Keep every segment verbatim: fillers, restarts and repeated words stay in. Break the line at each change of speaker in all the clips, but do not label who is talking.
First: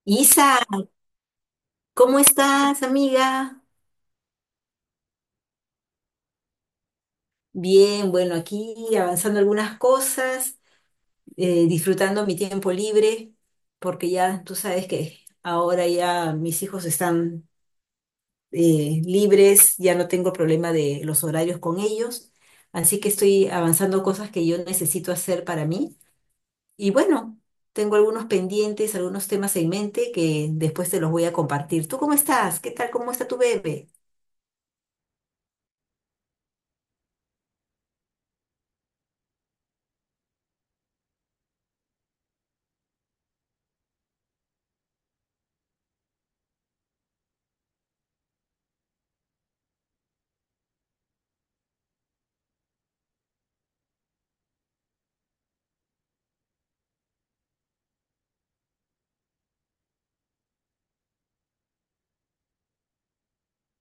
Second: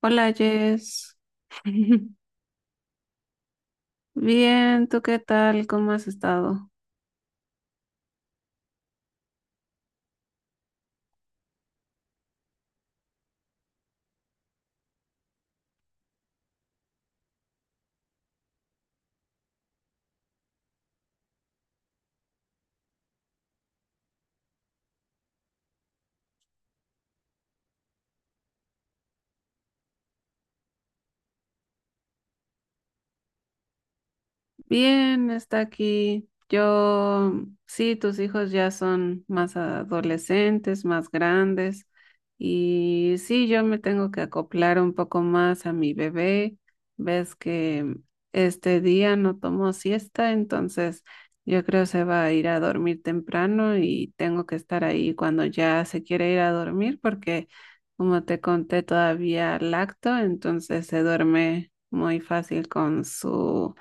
Hola
Isa,
Jess.
¿cómo estás, amiga?
Bien, ¿tú qué tal? ¿Cómo has estado?
Bien, bueno, aquí avanzando algunas cosas, eh, disfrutando mi tiempo libre, porque ya tú sabes que ahora ya mis hijos están eh, libres, ya no tengo problema de los horarios con ellos, así que estoy avanzando cosas que yo necesito hacer para mí. Y bueno, tengo algunos pendientes, algunos temas en mente que después te los voy a compartir. ¿Tú cómo estás? ¿Qué tal? ¿Cómo está tu bebé?
Bien, está aquí. Yo, sí, tus hijos ya son más adolescentes, más grandes. Y sí, yo me tengo que acoplar un poco más a mi bebé. Ves que este día no tomó siesta, entonces yo creo se va a ir a dormir temprano y tengo que estar ahí cuando ya se quiere ir a dormir porque, como te conté, todavía lacto, entonces se duerme muy fácil con su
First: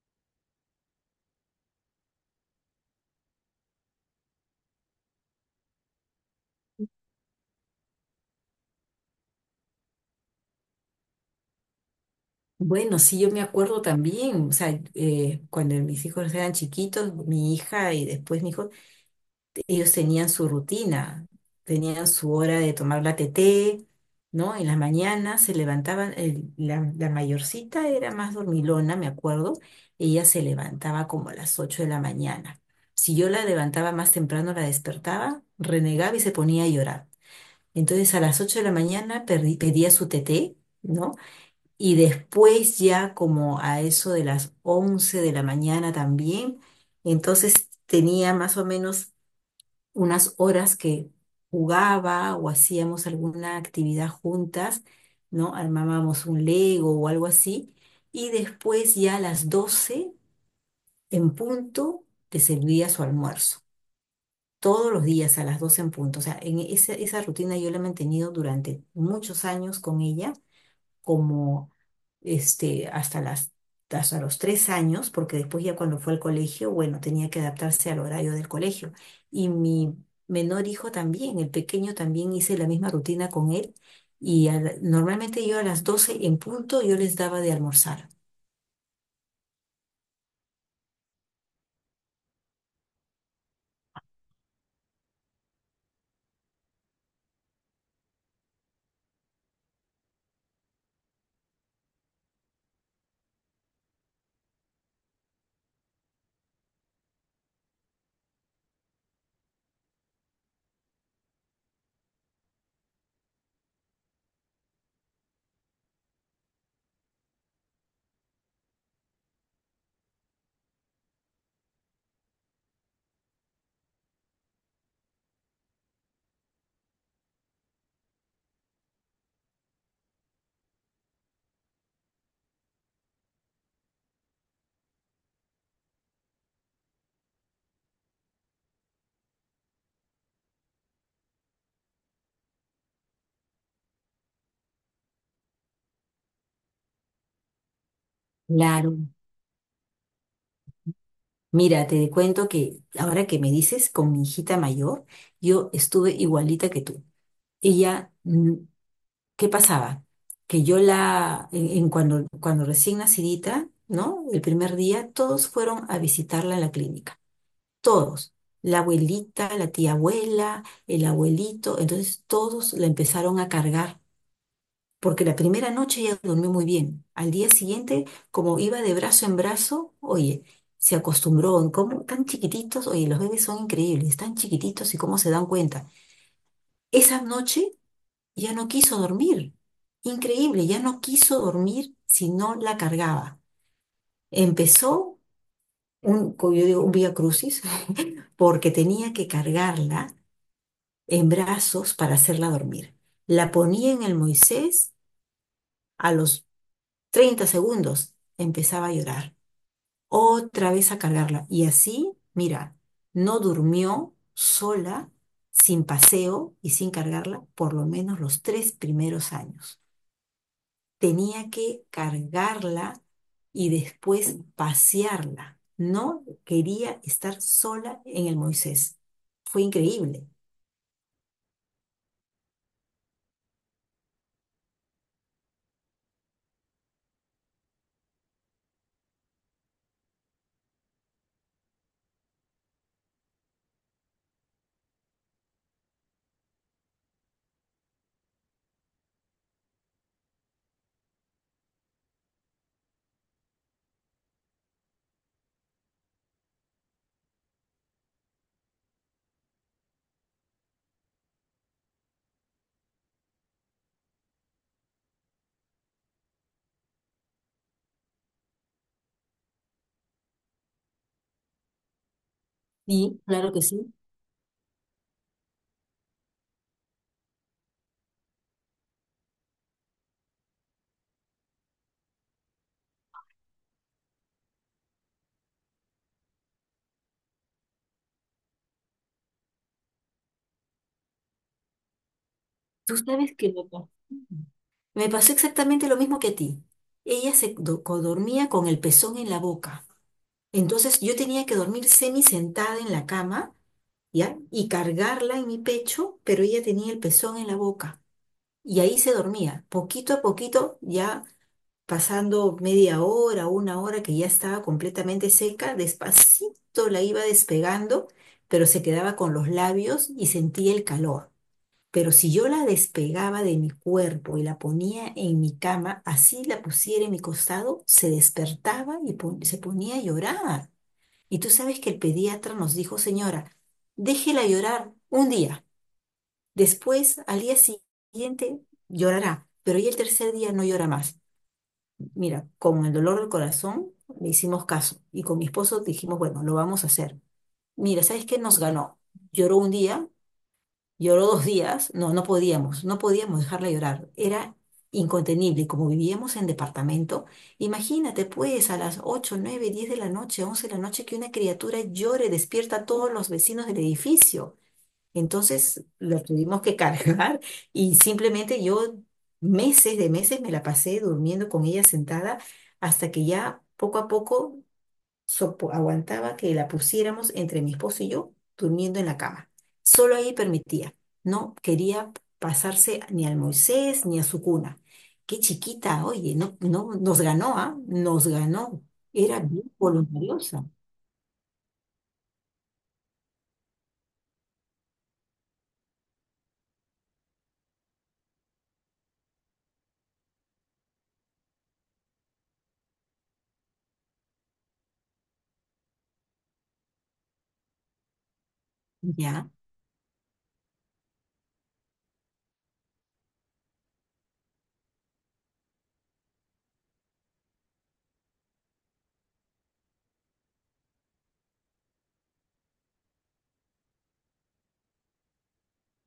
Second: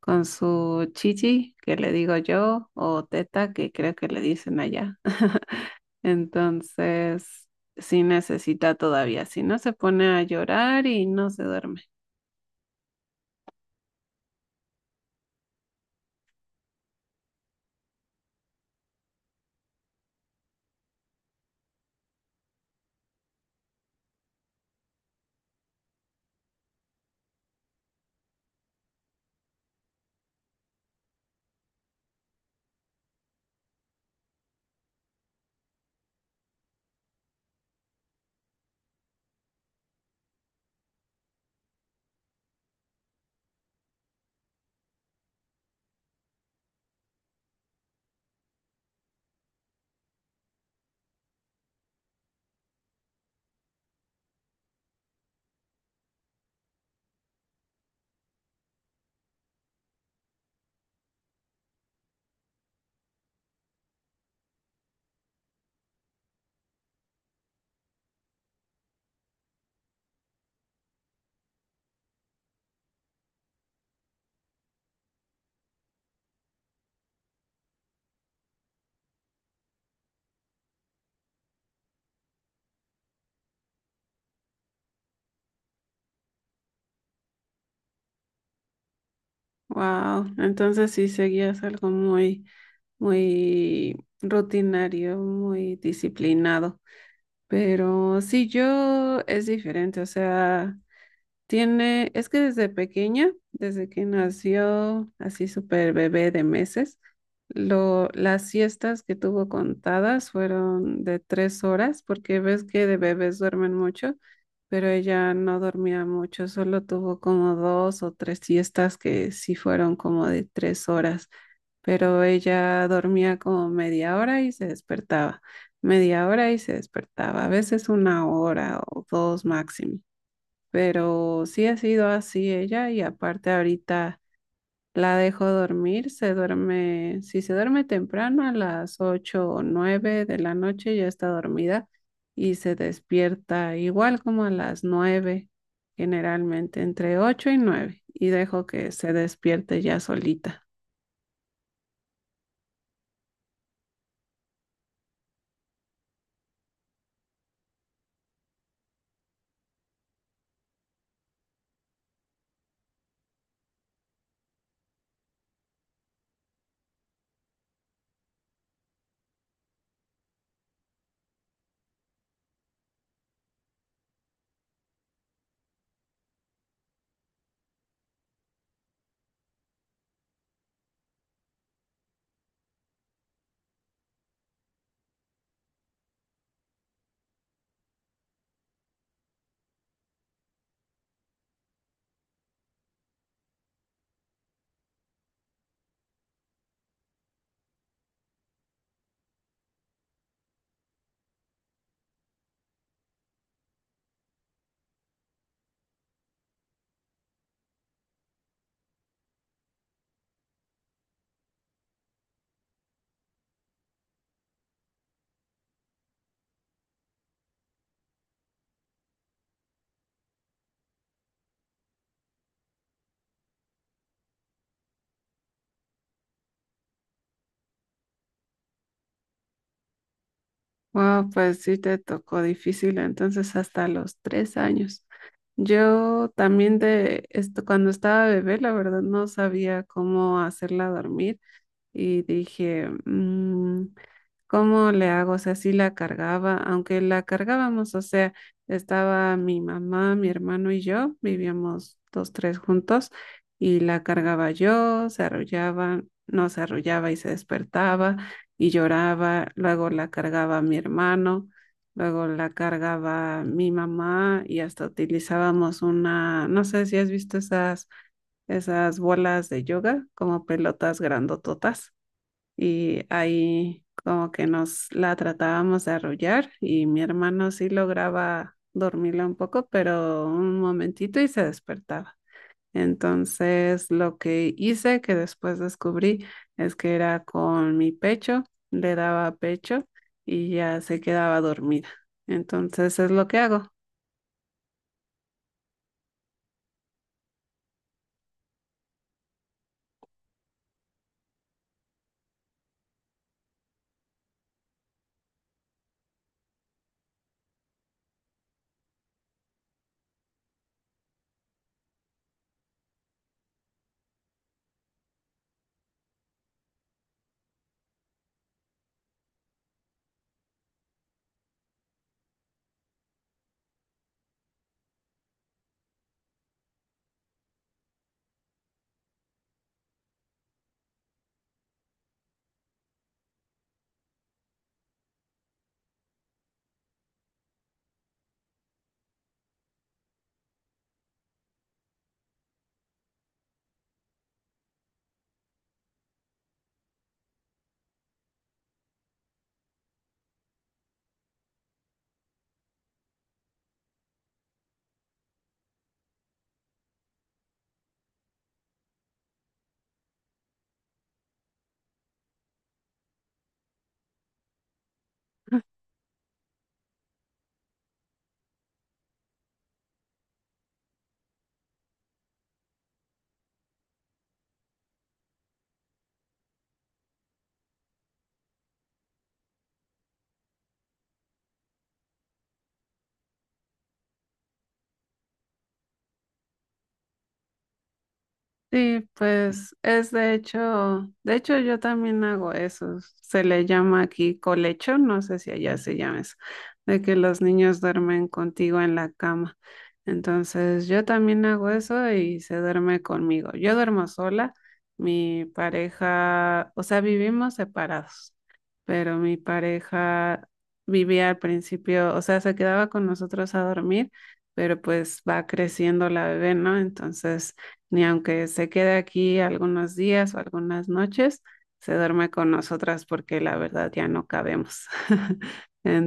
con su chichi, que le digo yo, o teta, que creo que le dicen allá. Entonces, sí necesita todavía, si no se pone a llorar y no se duerme.
Bueno, sí, yo me acuerdo también, o sea, eh, cuando mis hijos eran chiquitos, mi hija y después mi hijo, ellos tenían su rutina, tenían su hora de tomar la teté, ¿no? En las mañanas se levantaban, el- la, la mayorcita era más dormilona, me acuerdo. Ella se levantaba como a las ocho de la mañana. Si yo la levantaba más temprano, la despertaba, renegaba y se ponía a llorar. Entonces a las ocho de la mañana perdí- pedía su teté, ¿no? Y después ya como a eso de las once de la mañana también. Entonces tenía más o menos unas horas que jugaba o hacíamos alguna actividad juntas, ¿no? Armábamos un Lego o algo así. Y después ya a las doce en punto te servía su almuerzo. Todos los días a las doce en punto. O sea, en esa, esa rutina yo la he mantenido durante muchos años con ella como este, hasta las, hasta los tres años, porque después ya cuando fue al colegio, bueno, tenía que adaptarse al horario del colegio. Y mi menor hijo también, el pequeño también hice la misma rutina con él. Y a la- normalmente yo a las doce en punto yo les daba de almorzar.
Wow, entonces sí seguías algo muy, muy rutinario, muy disciplinado. Pero sí, yo es diferente, o sea, Tiene, es que desde pequeña, desde que nació, así súper bebé de meses, lo, las siestas que tuvo contadas fueron de tres horas, porque ves que de bebés duermen mucho, pero ella no dormía mucho, solo tuvo como dos o tres siestas que sí fueron como de tres horas, pero ella dormía como media hora y se despertaba, media hora y se despertaba, a veces una hora o dos máximo, pero sí ha sido así ella. Y aparte ahorita la dejo dormir, se duerme, si se duerme temprano a las ocho o nueve de la noche ya está dormida y se despierta igual como a las nueve, generalmente entre ocho y nueve, y dejo que
Claro.
se despierte ya solita.
Mira, te cuento que ahora que me dices con mi hijita mayor, yo estuve igualita que tú. Ella, mm, ¿qué pasaba? Que yo la, en, en cuando, cuando recién nacidita, ¿no? El primer día, todos fueron a visitarla en la clínica. Todos. La abuelita, la tía abuela, el abuelito. Entonces todos la empezaron a cargar. Porque la primera noche ella durmió muy bien. Al día siguiente, como iba de brazo en brazo, oye, se acostumbró. ¿Cómo? Tan chiquititos, oye, los bebés son increíbles, tan chiquititos y cómo se dan cuenta. Esa noche ya no quiso dormir. Increíble, ya no quiso dormir si no la cargaba. Empezó un, como yo digo, un vía crucis, porque tenía que cargarla en brazos para hacerla dormir. La ponía en el Moisés, a los treinta segundos empezaba a llorar. Otra vez a cargarla. Y así, mira, no durmió sola, sin paseo y sin cargarla, por lo menos los tres primeros años. Tenía que cargarla y después pasearla. No quería estar sola en el Moisés. Fue increíble.
Ah, pues sí te tocó difícil, entonces hasta los tres años. Yo también de esto, cuando estaba bebé, la verdad no sabía cómo hacerla dormir y dije, "Mm, ¿cómo le hago?". O sea, sí la cargaba, aunque la cargábamos, o sea, estaba mi mamá, mi hermano y yo, vivíamos dos tres juntos y la cargaba yo, se arrullaba, no se arrullaba y se despertaba y lloraba, luego la cargaba mi hermano, luego la cargaba mi mamá y hasta utilizábamos una, no sé si has visto esas, esas bolas de yoga como pelotas grandototas y
Sí, claro que
ahí
sí.
como que nos la tratábamos de arrullar y mi hermano sí lograba dormirla un poco, pero un momentito y se despertaba. Entonces lo que hice, que después descubrí, es que era con mi pecho, le daba pecho y ya se quedaba dormida.
Tú
Entonces es lo
sabes
que
que me
hago.
pasó. Me pasó exactamente lo mismo que a ti. Ella se do- co- dormía con el pezón en la boca. Entonces yo tenía que dormir semi sentada en la cama, ¿ya? Y cargarla en mi pecho, pero ella tenía el pezón en la boca. Y ahí se dormía. Poquito a poquito ya, pasando media hora, una hora que ya estaba completamente seca, despacito la iba despegando, pero se quedaba con los labios y sentía el calor. Pero si yo la despegaba de mi cuerpo y la ponía en mi cama, así la pusiera en mi costado, se despertaba y pon- se ponía a llorar. Y tú sabes que el pediatra nos dijo, señora, déjela llorar un día, después al día siguiente llorará, pero ya el tercer día no llora más. Mira, con el dolor del corazón le hicimos caso y con mi esposo dijimos, bueno, lo vamos a hacer. Mira, ¿sabes qué nos ganó? Lloró un día, lloró dos días, no, no podíamos, no podíamos dejarla llorar, era incontenible, y como vivíamos en departamento, imagínate pues a las ocho, nueve, diez de la noche, once de la noche que una criatura llore, despierta a todos los vecinos del edificio. Entonces lo tuvimos que cargar y simplemente yo meses de meses me la pasé durmiendo con ella sentada hasta que ya poco a poco sopo- aguantaba que la pusiéramos entre mi esposo y yo durmiendo en la cama. Solo ahí permitía. No quería pasarse ni al Moisés ni a su cuna. Qué chiquita, oye, no, no, nos ganó, ¿ah? Nos ganó.
Sí,
Era bien
pues es de
voluntariosa.
hecho, de hecho yo también hago eso. Se le llama aquí colecho, no sé si allá se llama eso, de que los niños duermen contigo en la cama. Entonces yo también hago eso y se duerme conmigo. Yo duermo sola, mi pareja, o sea, vivimos separados, pero mi
Ya,
pareja vivía al principio, o sea, se quedaba con nosotros a dormir, pero pues va creciendo la bebé, ¿no? Entonces ni aunque se quede aquí algunos días o algunas noches, se duerme con nosotras porque la verdad ya no cabemos.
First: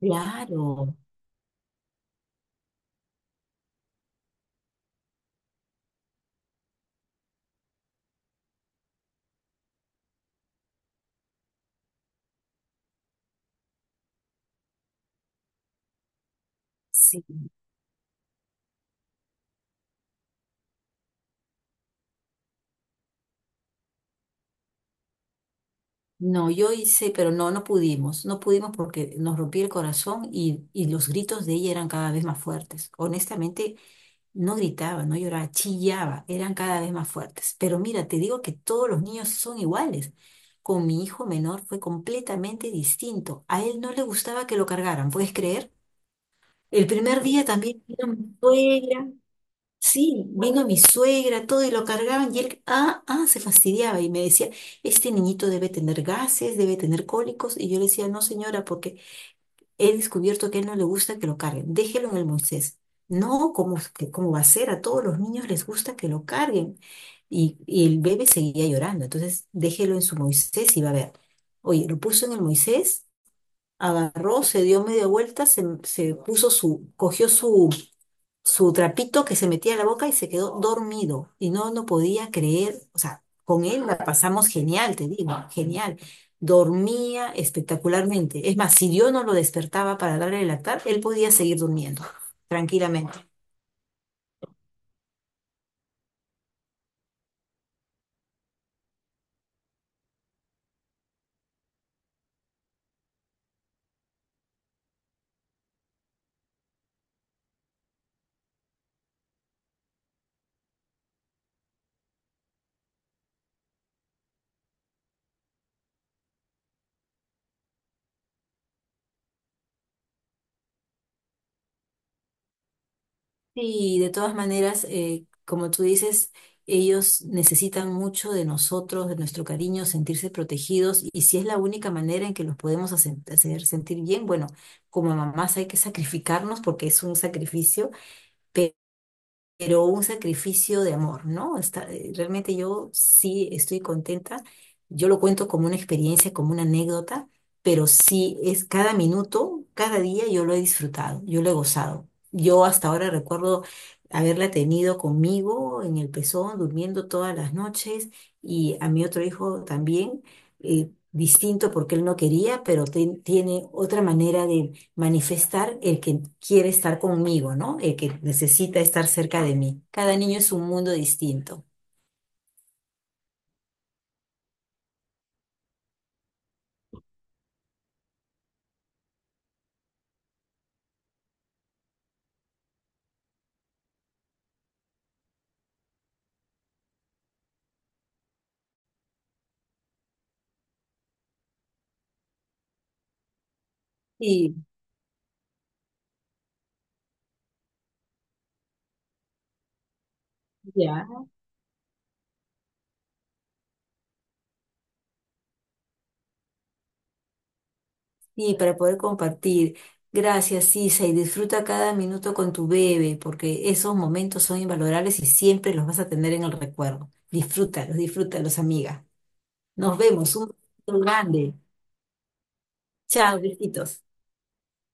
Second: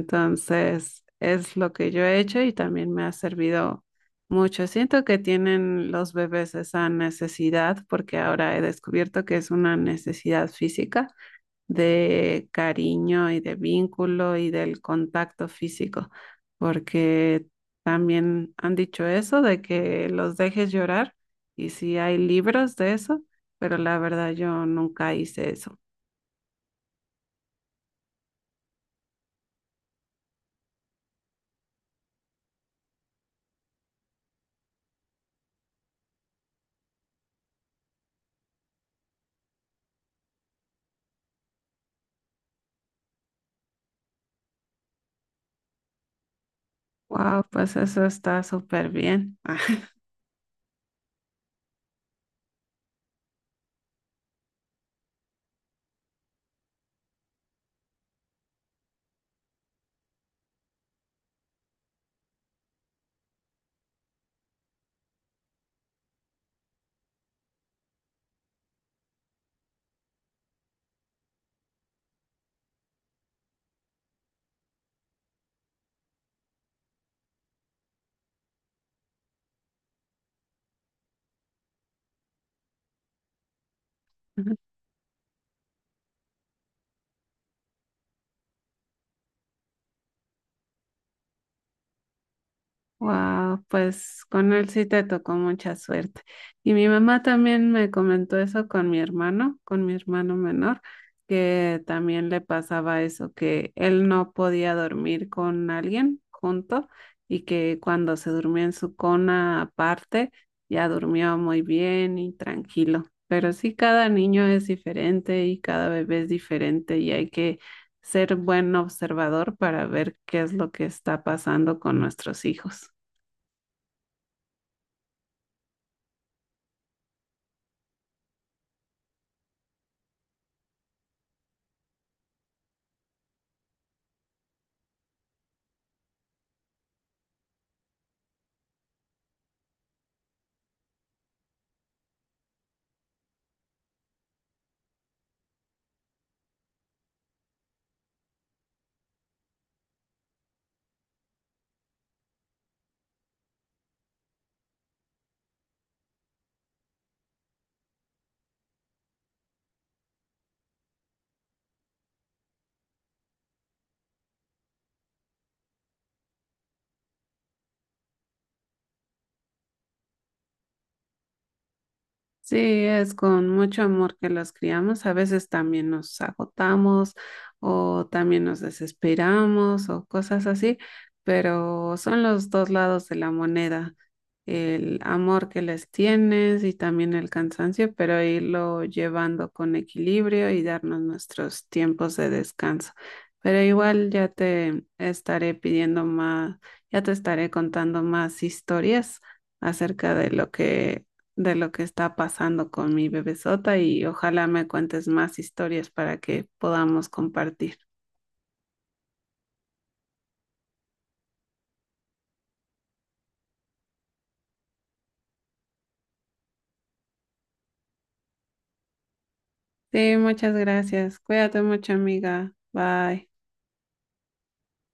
claro.
es lo que yo he hecho y también me ha servido mucho. Siento que tienen los bebés esa necesidad porque ahora he descubierto que es una necesidad física de cariño y de vínculo y del contacto físico,
Sí.
porque también han dicho eso de que los dejes llorar y sí hay libros de eso, pero la verdad yo nunca hice eso.
No, yo hice, pero no, no pudimos, no pudimos porque nos rompí el corazón, y, y los gritos de ella eran cada vez más fuertes. Honestamente, no gritaba, no lloraba, chillaba, eran cada vez más fuertes. Pero mira, te digo que todos los niños son iguales. Con mi hijo menor fue completamente distinto. A él no le gustaba que lo cargaran, ¿puedes creer? El primer día
Wow, pues
también
eso
vino mi
está súper
suegra.
bien.
Sí, vino mi suegra, todo, y lo cargaban y él, ah, ah, se fastidiaba y me decía, este niñito debe tener gases, debe tener cólicos. Y yo le decía, no señora, porque he descubierto que a él no le gusta que lo carguen, déjelo en el Moisés. No, ¿cómo, es que- cómo va a ser? A todos los niños les gusta que lo carguen. Y, y el bebé seguía llorando, entonces déjelo en su Moisés y va a ver. Oye, lo puso en el Moisés, agarró, se dio media vuelta, se, se puso su, cogió su, su trapito que se metía a la boca y se quedó dormido. Y no, no, podía creer, o sea, con él la pasamos genial, te digo, genial. Dormía espectacularmente. Es más, si yo no lo despertaba para darle el lactar, él podía seguir durmiendo tranquilamente.
Wow, pues con él sí te tocó mucha suerte. Y mi mamá también me comentó eso con mi hermano, con mi hermano menor, que también le pasaba eso, que él no podía dormir con alguien junto y que cuando se durmió en su cona aparte, ya durmió muy bien y tranquilo. Pero sí, cada niño es diferente y cada bebé es diferente y hay que ser buen observador para ver qué es lo que está pasando con nuestros hijos.
Sí, de todas maneras, eh, como tú dices, ellos necesitan mucho de nosotros, de nuestro cariño, sentirse protegidos, y si es la única manera en que los podemos hace- hacer sentir bien, bueno, como mamás hay que sacrificarnos porque es un sacrificio, pero un sacrificio de amor, ¿no? Está, eh, realmente yo sí estoy contenta, yo lo cuento como una experiencia, como una anécdota, pero sí, es cada minuto, cada día yo lo he disfrutado, yo lo he gozado. Yo hasta ahora recuerdo haberla tenido conmigo en el pezón, durmiendo todas las noches, y a mi otro hijo también, eh, distinto, porque él no quería, pero ten- tiene otra manera manifestar el que quiere estar conmigo, ¿no? El que necesita estar cerca de mí. Cada niño es un mundo distinto.
Sí, es con mucho amor que los criamos. A veces también nos agotamos o también nos desesperamos o cosas así, pero son los dos lados de la moneda, el amor que les tienes y también el cansancio, pero irlo llevando con equilibrio y darnos nuestros tiempos de descanso. Pero igual ya
Sí.
te estaré pidiendo más, ya te estaré contando más historias acerca de lo que
Ya.
de lo que está pasando con mi bebesota y ojalá me cuentes más historias para que podamos compartir.
Y para poder compartir. Gracias, Isa, y disfruta cada minuto con tu bebé, porque esos momentos son invalorables y siempre los vas a tener en el recuerdo. Disfrútalos, disfrútalos, amiga. Nos
Sí,
vemos, un
muchas
beso
gracias.
grande.
Cuídate mucho, amiga. Bye.
Chao, besitos.